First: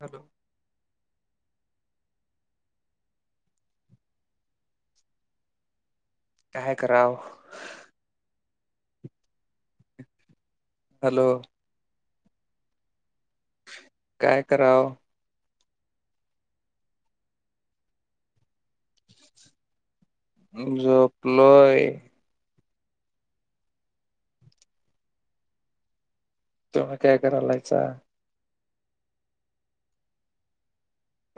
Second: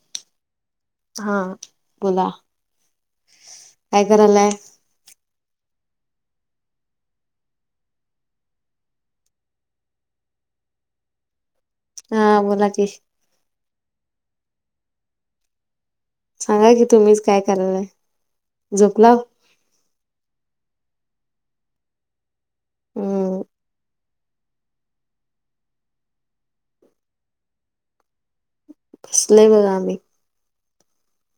Hello हा. बोला. काय स करायलाय? काय करावं? हॅलोव हं. बोलाकी काय करावं? सांगाकी तुम्हीच काय करालायं? झोपलावं. झोपलोय. हम्म्म तुम काय करालायचा? बसलोय बघा आम्ही.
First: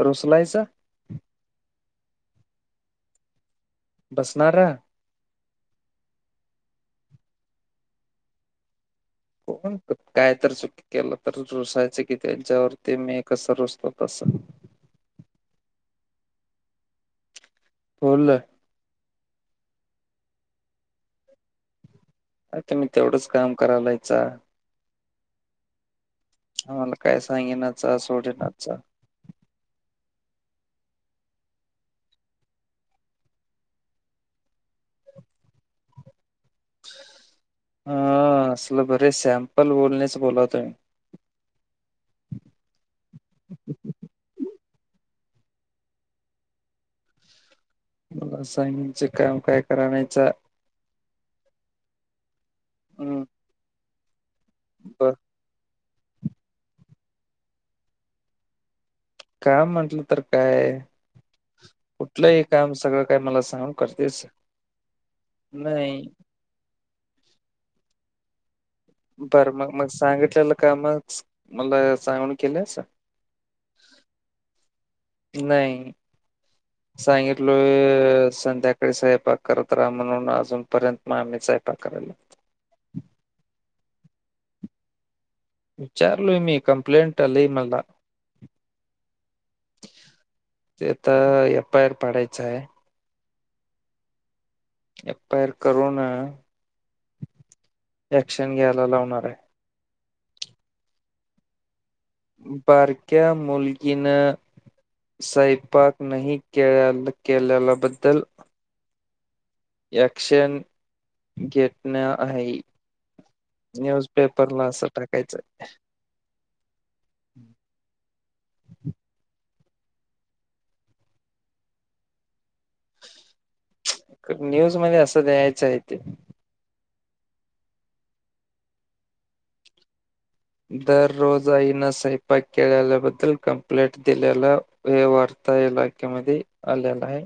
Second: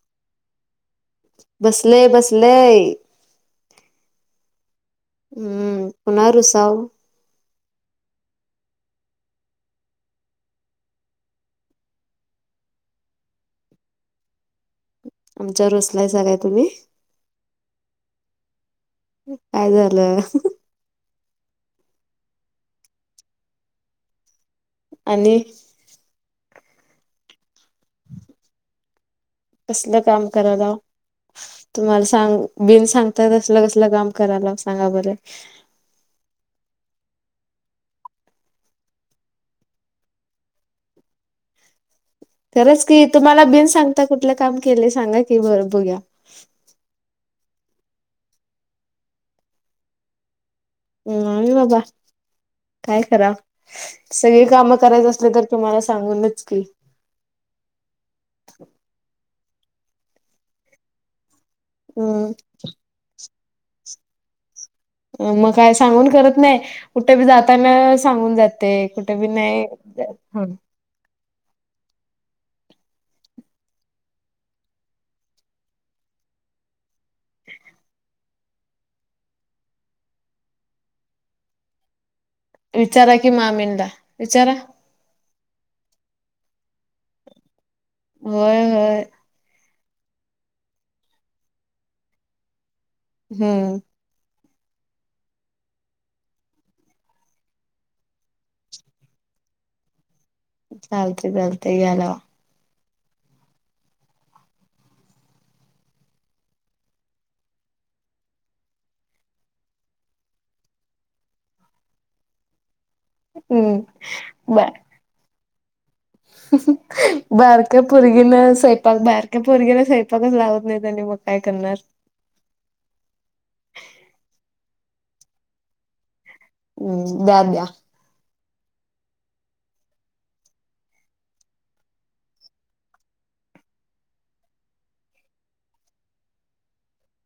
रुसलायसा? बसलयं बसलयं. बसणारा? हम्म पुन्हा रुसाव. [unintelligible] केलं तर रुसायचं की त्यांच्यावरती मी कसं रुसतो तस. च्यावर रुसलायसा काय तुम्ही? [unintelligible] काय झाल? आता मी तेवढंच काम करालायचा आणि? आम्हाला काय सांगिनाचं, सोडेनाचं कसलं काम करालावं? तुम्हाला सांगू बिन सांगता कसल कसलं काम कारालावं सांगा बर? हं असलं बरे सॅम्पल बोलण्याचं बोलतोय. खरंच की तुम्हाला बिन सांगता कूटल काम केलंय? सांगा की बगुया. [unintelligible] नाही बाबा काय हम्म करावं? सगळी कामं करायचं बर असलं तर तुम्हाला सांगूनच की काम म्हणटलं तर कायं हम्म कुठलंही काम सगळं काय मला सांग करतेसं मग काय सांगून करत नाय कुठे बी जातान सांगून जा बर मग मग सांगितलेलं कामचं मला सांगून केलंस? नाही सांगितलोय संध्या सयपाक करत रहा म्हणून अजूनपर्यंत मामीच सयपाक कराल्या. विचारा की मामींदा विचारा. विचारलोय मी कम्प्लेंट आली मला. होयं होयं. ते तर एप आयर पाडायचाय. हम्म्म. एपायर करुना ॲक्शन घ्यायला लावणाराय. चालतंय चालतंय या लावा. बारक्या मुलगीन सयपाक नही केळयाल केल्यालबद्दल ॲक्शन घेटन्या आहे. हम्म न्यूजपेपरला बा असं टाकायचं हं. बारक्या पोरगी न स्वयंपाक पोरगीला स्वयंपाकच लावत नाही त्यांनी मग काय करणार. न्यूज मध्ये असं द्यायचं आहे ते. हम्ं द्या द्या दररोज आईना स्वयंपाक केलेल्याबद्दल कंप्लेंट दिलेल. हे वार्ता हेलाक्या मधी आलेलं आहे.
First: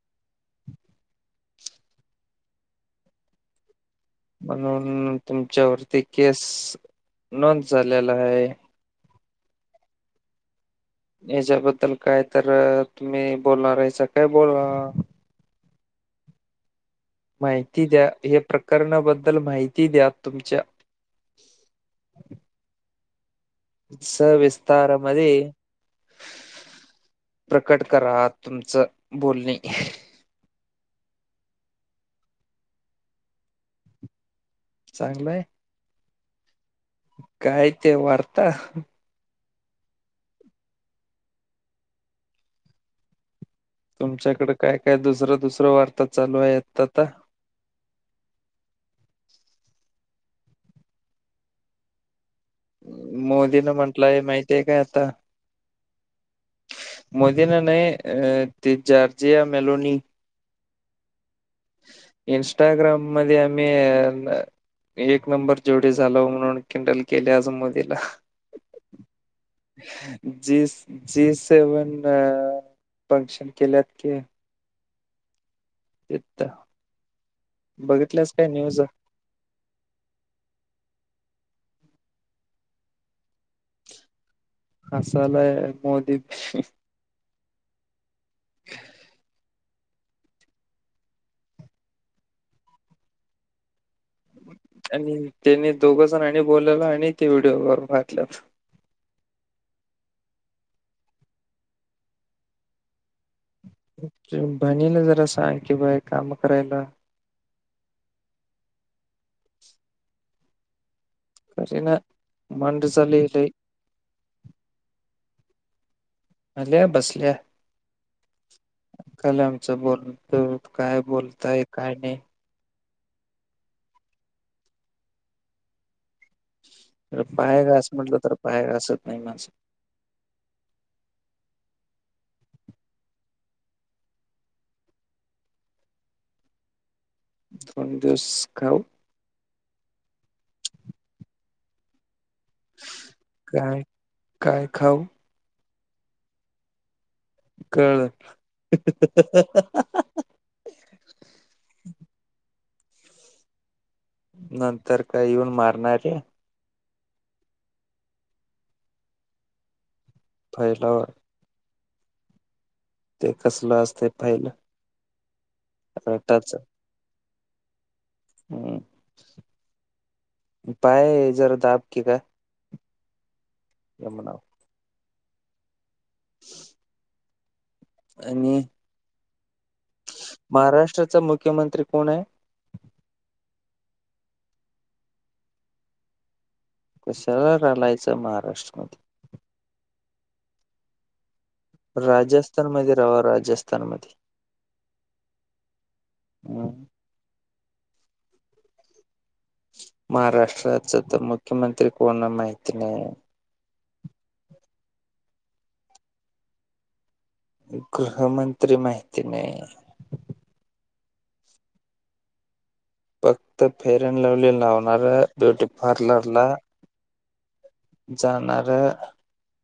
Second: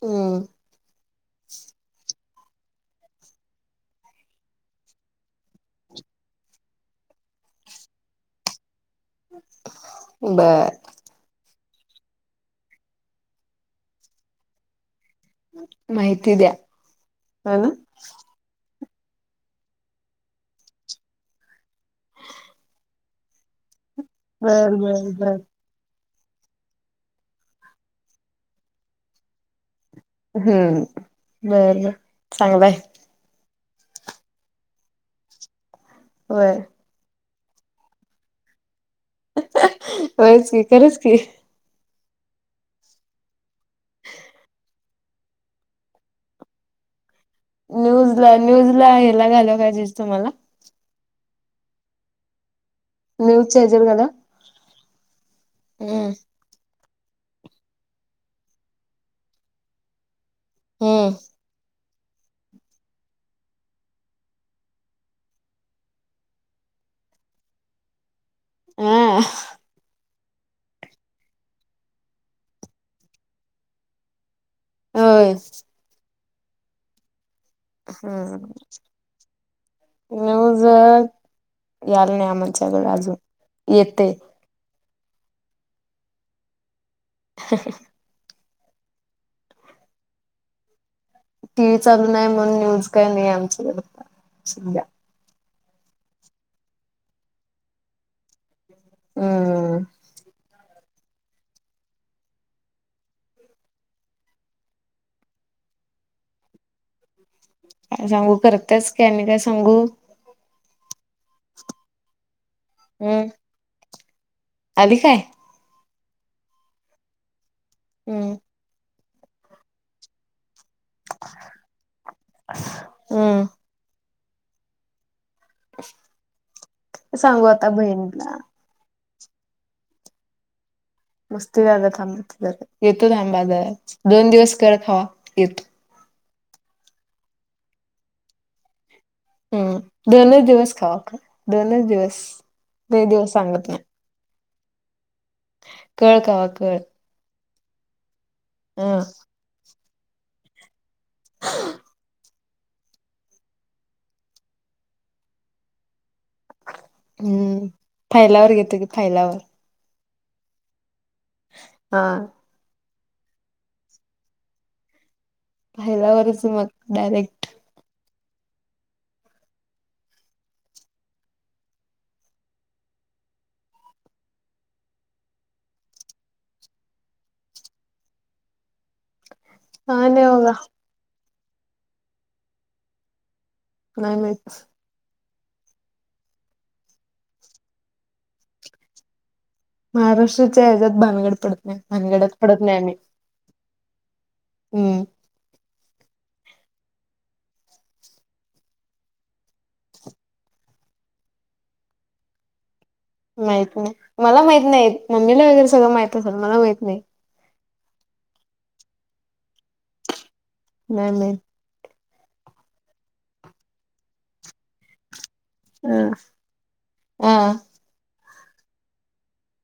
हो म्हणून तुमच्या वरती केस नोंद झालेला हाय. बर! यांच्याबद्दल काय तर तुम्ही बोलणार आहेसा काय बोला. माहिती द्या. ह ना माहिती द्या हे प्रकरणा बद्दल माहिती द्या तुमच्या. बर बर बर सविस्तारमध्ये प्रकट करा तुमचं बोलणे. हम्ं बर चांगलाय. चांगलंय! होयं. काय ते वार्ता? अ हं होयच की खरंच की. तुमच्याकडं काय काय दुसर दुसर वार्ता चालू आहे आता आता. न्यूजला न्यूजला येला घालाय पाहिजेस का तुम्हाला. मोदी न म्हणटलंय माहितीय काय आता? मोदी न नाय अ ते जॉर्जिया मेलोनी हम्ं! इन्स्टाग्राम मध्ये आम्ही एक नंबर जोडी झालो म्हणून किंडल केली आज मोदीला. आ! जी जी सेवन फंक्शन केल्यात की होय. तिथं बघितल्यास हम्म काय न्यूज. न्यूज येत याल नाही आमच्याकडे अजून येतय. हसालाय मोदी. [inaudible] [inaudible] टी व्ही चालू नाही म्हणून न्यूज काही आमच्याकडं आता सध्या. आणि त्यांनी दोघ जणांनी बोलवलं आणि तेवढ वर हम्ं! बहिणीला जरा सांग की बाय काम करायला. सांगू करतीयाच आणि काय सांगू? तसे नाय मंडे चा लय हम्म येतंय [unintelligible] आली काय? आल्या बसल्या. हम्ं! कलमच बोलत काय बोलता काय नाही हम्ं! [inaudible] सांगू पाय आता घास म्हटलं तर बहीणला पाय घासत नाही माझं. मस्त येत जरा थांबा दोन दिवस कड खावा. दोन दिवस का ओ? हम्म दोनच दिवस खावा काय दोनच दिवस लय दिवस सांगत नाय. काय काय खव? काय कवा तर [unintelligible] कळल? ह. नंतर काय येऊन मारणारय? हम्म फायलावर घेतो की फायला फैलावर. हा ते कसलं असते फाईल पाहिल्यावरच मग डायरेक्ट हम्. पाय जरा दाब की ग. या म्हणाव ह आणि काय नाही बघा महाराष्ट्राचा मुख्यमंत्री कोण आहे? नाही माहिती कशाला रडायचं महाराष्ट्रमध्ये? महाराष्ट्राचे हजात भानगड पड राजस्थान मध्ये रहावा राजस्थान मध्ये. हम्म हम महाराष्ट्राचा तर मुख्यमंत्री कोण आहे माहिती नाहिये. माहित नाही मला माहित नाही मम्मीला वगैरे सगळं माहित असेल मला माहित नाही. गृहमंत्री माहिती नाही नाही माहित. फक्त फेअर अँड लवली लावणार ब्युटी पार्लर ला हा जाणारं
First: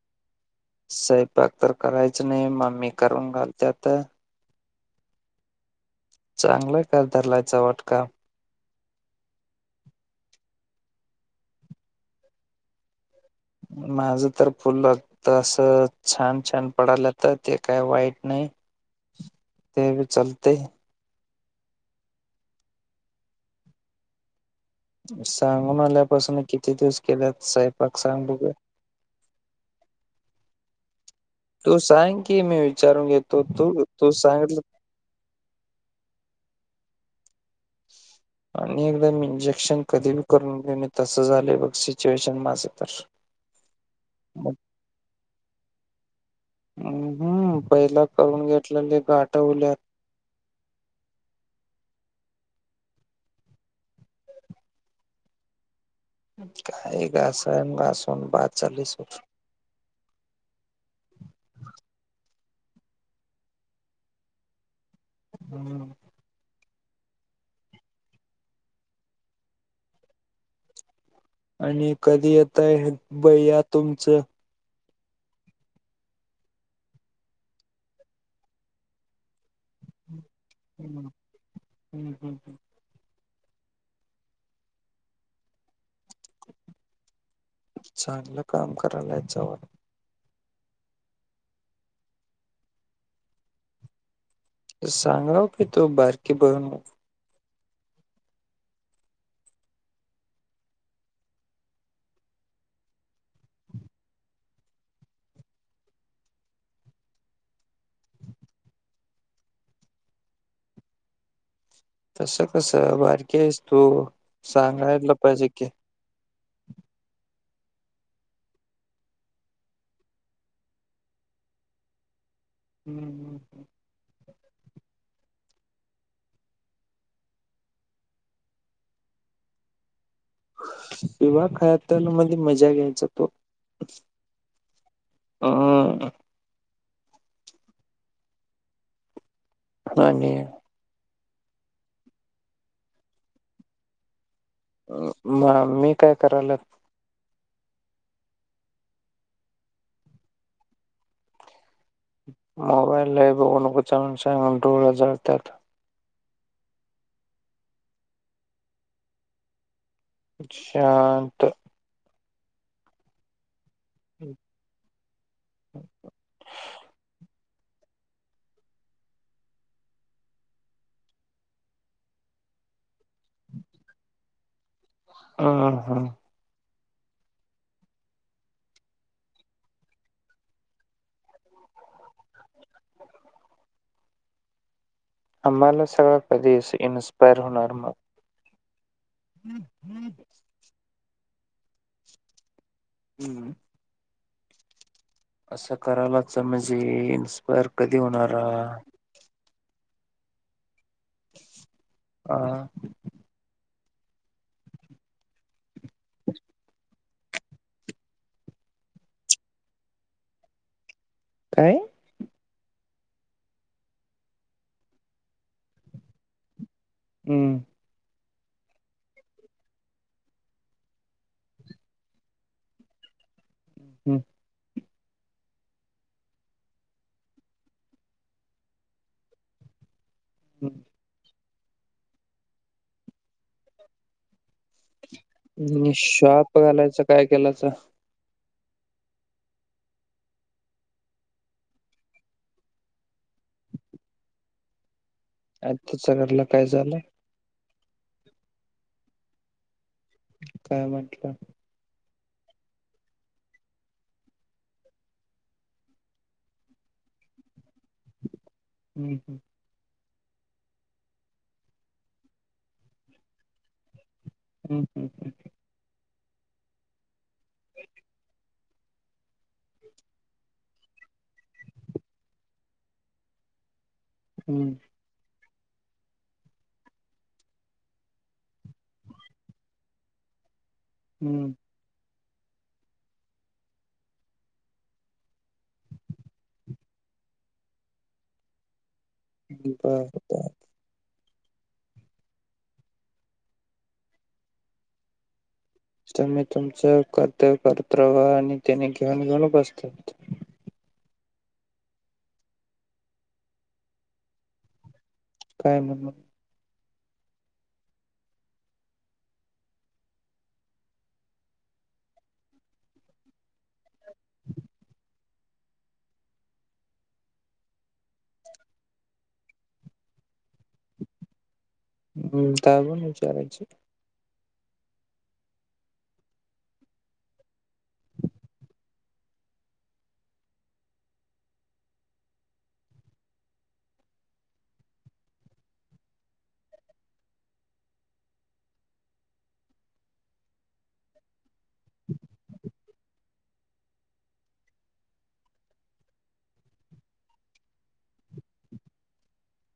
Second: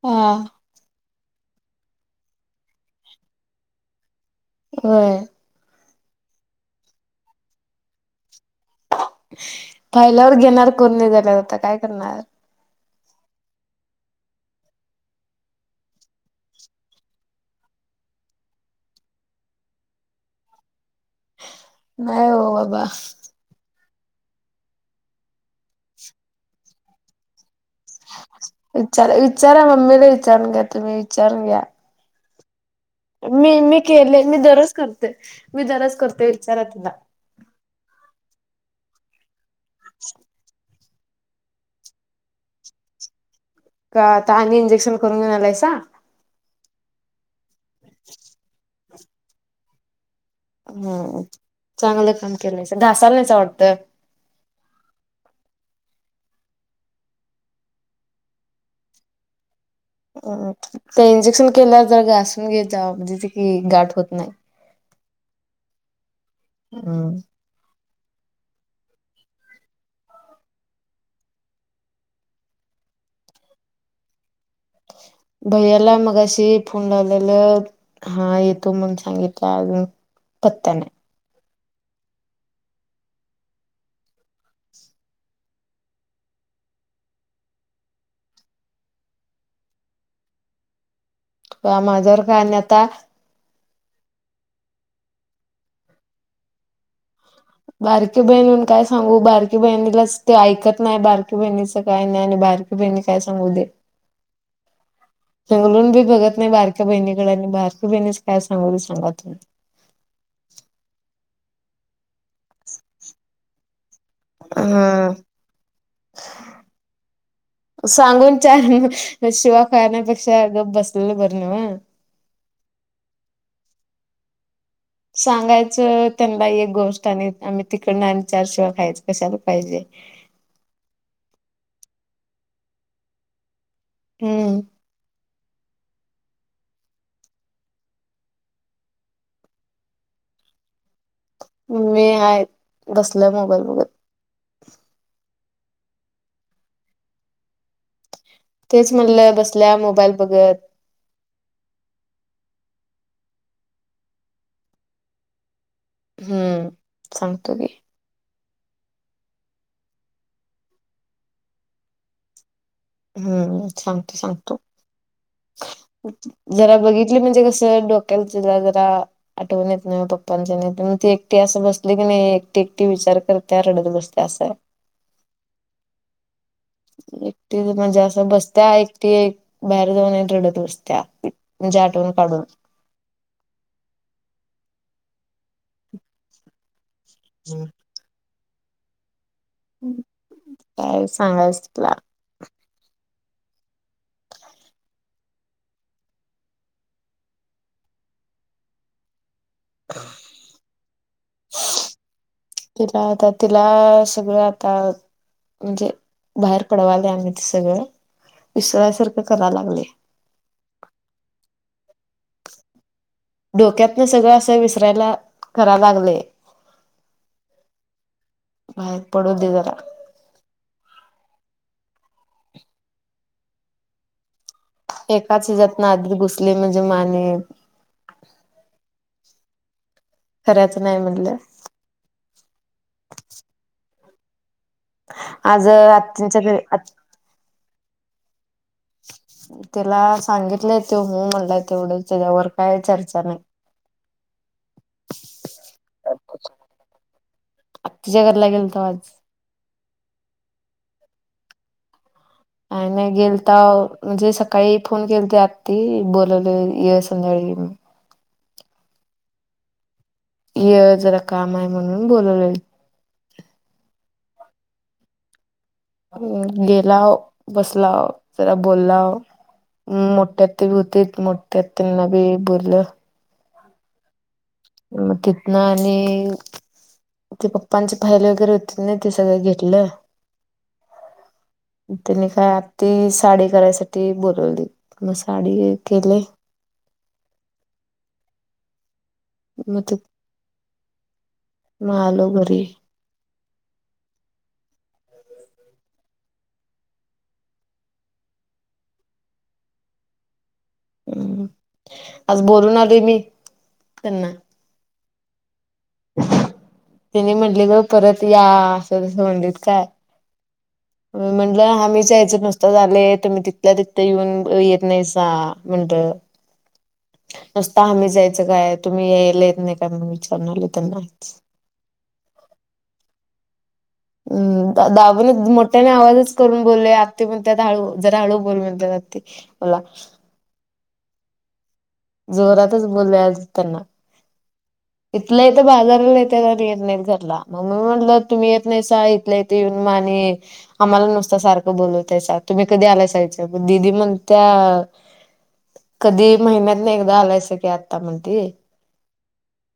ह स्वयंपाक तर करायच नाही मग मम्मी करून घालते आता. होय चांगलंय का धरलायचां वाट का. पाहिल्यावर घेणार कोण नाही झाल्यावर आता काय करणार? माझं तर फुल त असं छान छान पडलं तर ते काय वाईट नाही. ते भी चालतंय. नाही हो बाबा. सांगून आल्यापासून किती दिवस केलेत साहेब? विचार विचारा मम्मीला विचारून घ्या तुम्ही विचारून घ्या. तू सांग की मी विचारून घेतो मी तू मी तू केले मी सांगितलं दररोच करते मी दररोजच करते विचारा तिला. आणि एकदम इंजेक्शन कधी बी करून दे. तसं झालंय बघ सिच्युएशन माझं तर. का आ मग आणि इंजेक्शन करून घऊन आलायसा? हम हम्म पहिला करून घेतलेले गाठवल्यात ह चांगलं काम केलंयास ासाला नाहीच आवडतं. काय घासण घासवून बाद चालीस हो. अ त्या इंजेक्शन केल्या वर घासून घे जावा म्हणजे तिथ गाठ होत नाही. हम्म हम आणि कधी येतय भैया तुमचं? भैयाला मगशी फोन लावलेलं हा येतो म्हणून सांगितला. अजून पत्ता हम् हम्म चांगलं काम करायला येत जावा. माझ्यावर का आणि आता? सांगाव का तो बारकी बरून बारकी बहिणीून काय सांगू? बारकी बहिणीलाच ते ऐकत नाही, बारकी बहिणीच काय नाही आणि बारकी क बईनी काय सांगू दे. हेंगलुन बी बघत नाही बारक्या बहिणीकडे आणि बारकी बहिणीच काय सांगूनली सांगा तुम्ही? तस कसं? बारकी आहेस तू. सांगायला हम्. पाहिजे की सांगून चार शिव्या खाण्यापेक्षा गप बसलेलं बरं न्हवं. [inaudible] सांगायचं त्यांना एक गोष्ट आणि आम्ही तिकडन आणि चारशिवाय खायच कशाला पाहिजे. विवाह खातमध्ये मजा घ्यायचा तो. हम्म हम. [inaudible] मम्मी आहे बसल्या मोबाईल बघत. मामी काय करयाल्यात? तेच म्हणलं बसल्या मोबाईल बघत. मोबाईल लयं बघु नको चालून डोळ जळतात. हम्म! सांगतो की. शांत. हम्म! सांगते सांगतो. जरा बघितली म्हणजे कसं, डोक्याल तिला जरा आठवण येत नाही पप्पांची, नाही म ती एकटी असं बसली की नाही एकटी-एकटी विचार करत्या रडत बसत्या असं. हा हा हा. एकटी म्हणजे असं बस्त्या एकटी बाहेर जाऊन रडत बसत्या, म्हणजे आठवून काढून. आम्हाला सगळ कधी इन्स्पायर होणार मग? हम्म हम् काय सांगायच तुला? हम्म. असं करायलाच म्हणजे, इन्स्पायर कधी होणार हा? तिला आता तिला सगळं आता म्हणजे बाहेर पडवायले आम्ही ते सगळं विसरायसारखं कराय लागले. काय? डोक्यातन सगळं असं विसरायला करा लागले. हम्म. बाहेर पडू दे जरा. ह् हम्म. एकाच हिजातन आधीत घुसले म्हणजे म आणि हम्म खरायचं नाही म्हणलं. [inaudible] आज नि आत्यांच्या घरी श्वाप घालायचं काय केलासा? तिला सांगितलंय ते हो म्हणलंय तेवढं, त्याच्यावर काय चर्चा नाही. [inaudible] आत्तीच्या घरला काय झालं? आ तिच्या घरला गेलतो आज. काय म्हटलं? आणि नाही गेलताव, म्हणजे सकाळी फोन केलती आत्ती बोलवले ये संध्याकाळी. हम्म हम्. ये जरा काम आहे म्हणून बोलवले. हम् हम् हम्. अ गेला बसला. जरा बोलला मोठ्या आत्ती होती मोठ्या आत्ती बी बोललं. हम्म. मग तिथन आणि. ते पप्पांचे फाईल वगैरे होते ना ते सगळं घेतलं. हम्! त्यांनी काय आती साडी करायसाठी बोलावली मग साडी केले. हम्म मग बर बर आलो घरी. तम्ही तुमचं कर्तव्य करत राहा आणि त्याने घेऊन घेऊन बसतात. आज बोलून आलोय मी त्यांना. काय म्हणू त्यानी म्हंणलेल परत या, असं तसं म्हणलित काय? मी म्हटलं हा मीच यायचं नुसतं चालय तुम्ही तिथल्या तिथं येऊन येतं नाहीसं. का म्हणत? नुसतं आम्ही जायचं काय? तुम्ही यायला येत नाही काय? म्हणून विचारून आलो त्यांनाच. हम्म काय मून विचाराची. हम्म दादूने मोठ्याने आवाजच करून बोलले आत्ती पण, त्यात हळू जरा हळू बोल म्हण त्यात आत्ती. बोला. जोरातच बोलले आज त्यांना. इथल्या इथं बाजाराला ये त्या येत नाहीत घरला म मी म्हटलं तुम्ही येत नाही सा इथल्या इथं. ते माने आम्हाला नुस्त सारखं बोलवतयसा, तुम्ही कधी आलायसाच दिदी म्हणत्या अ कधी महिन्यात न एकदा आलायस की आता म्हणती.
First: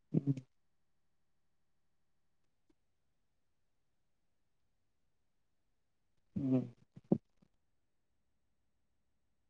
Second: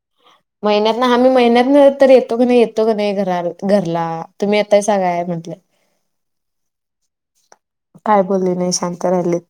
[inaudible] महिन्यातन हाम्हीं महिन्यात न तर येतो क नई येतो क नई घरा घरला, तुम्ही येताय सांगाया म्हटलं. [inaudible] हम्म. काय बोलली नाही शांत राहिलीत.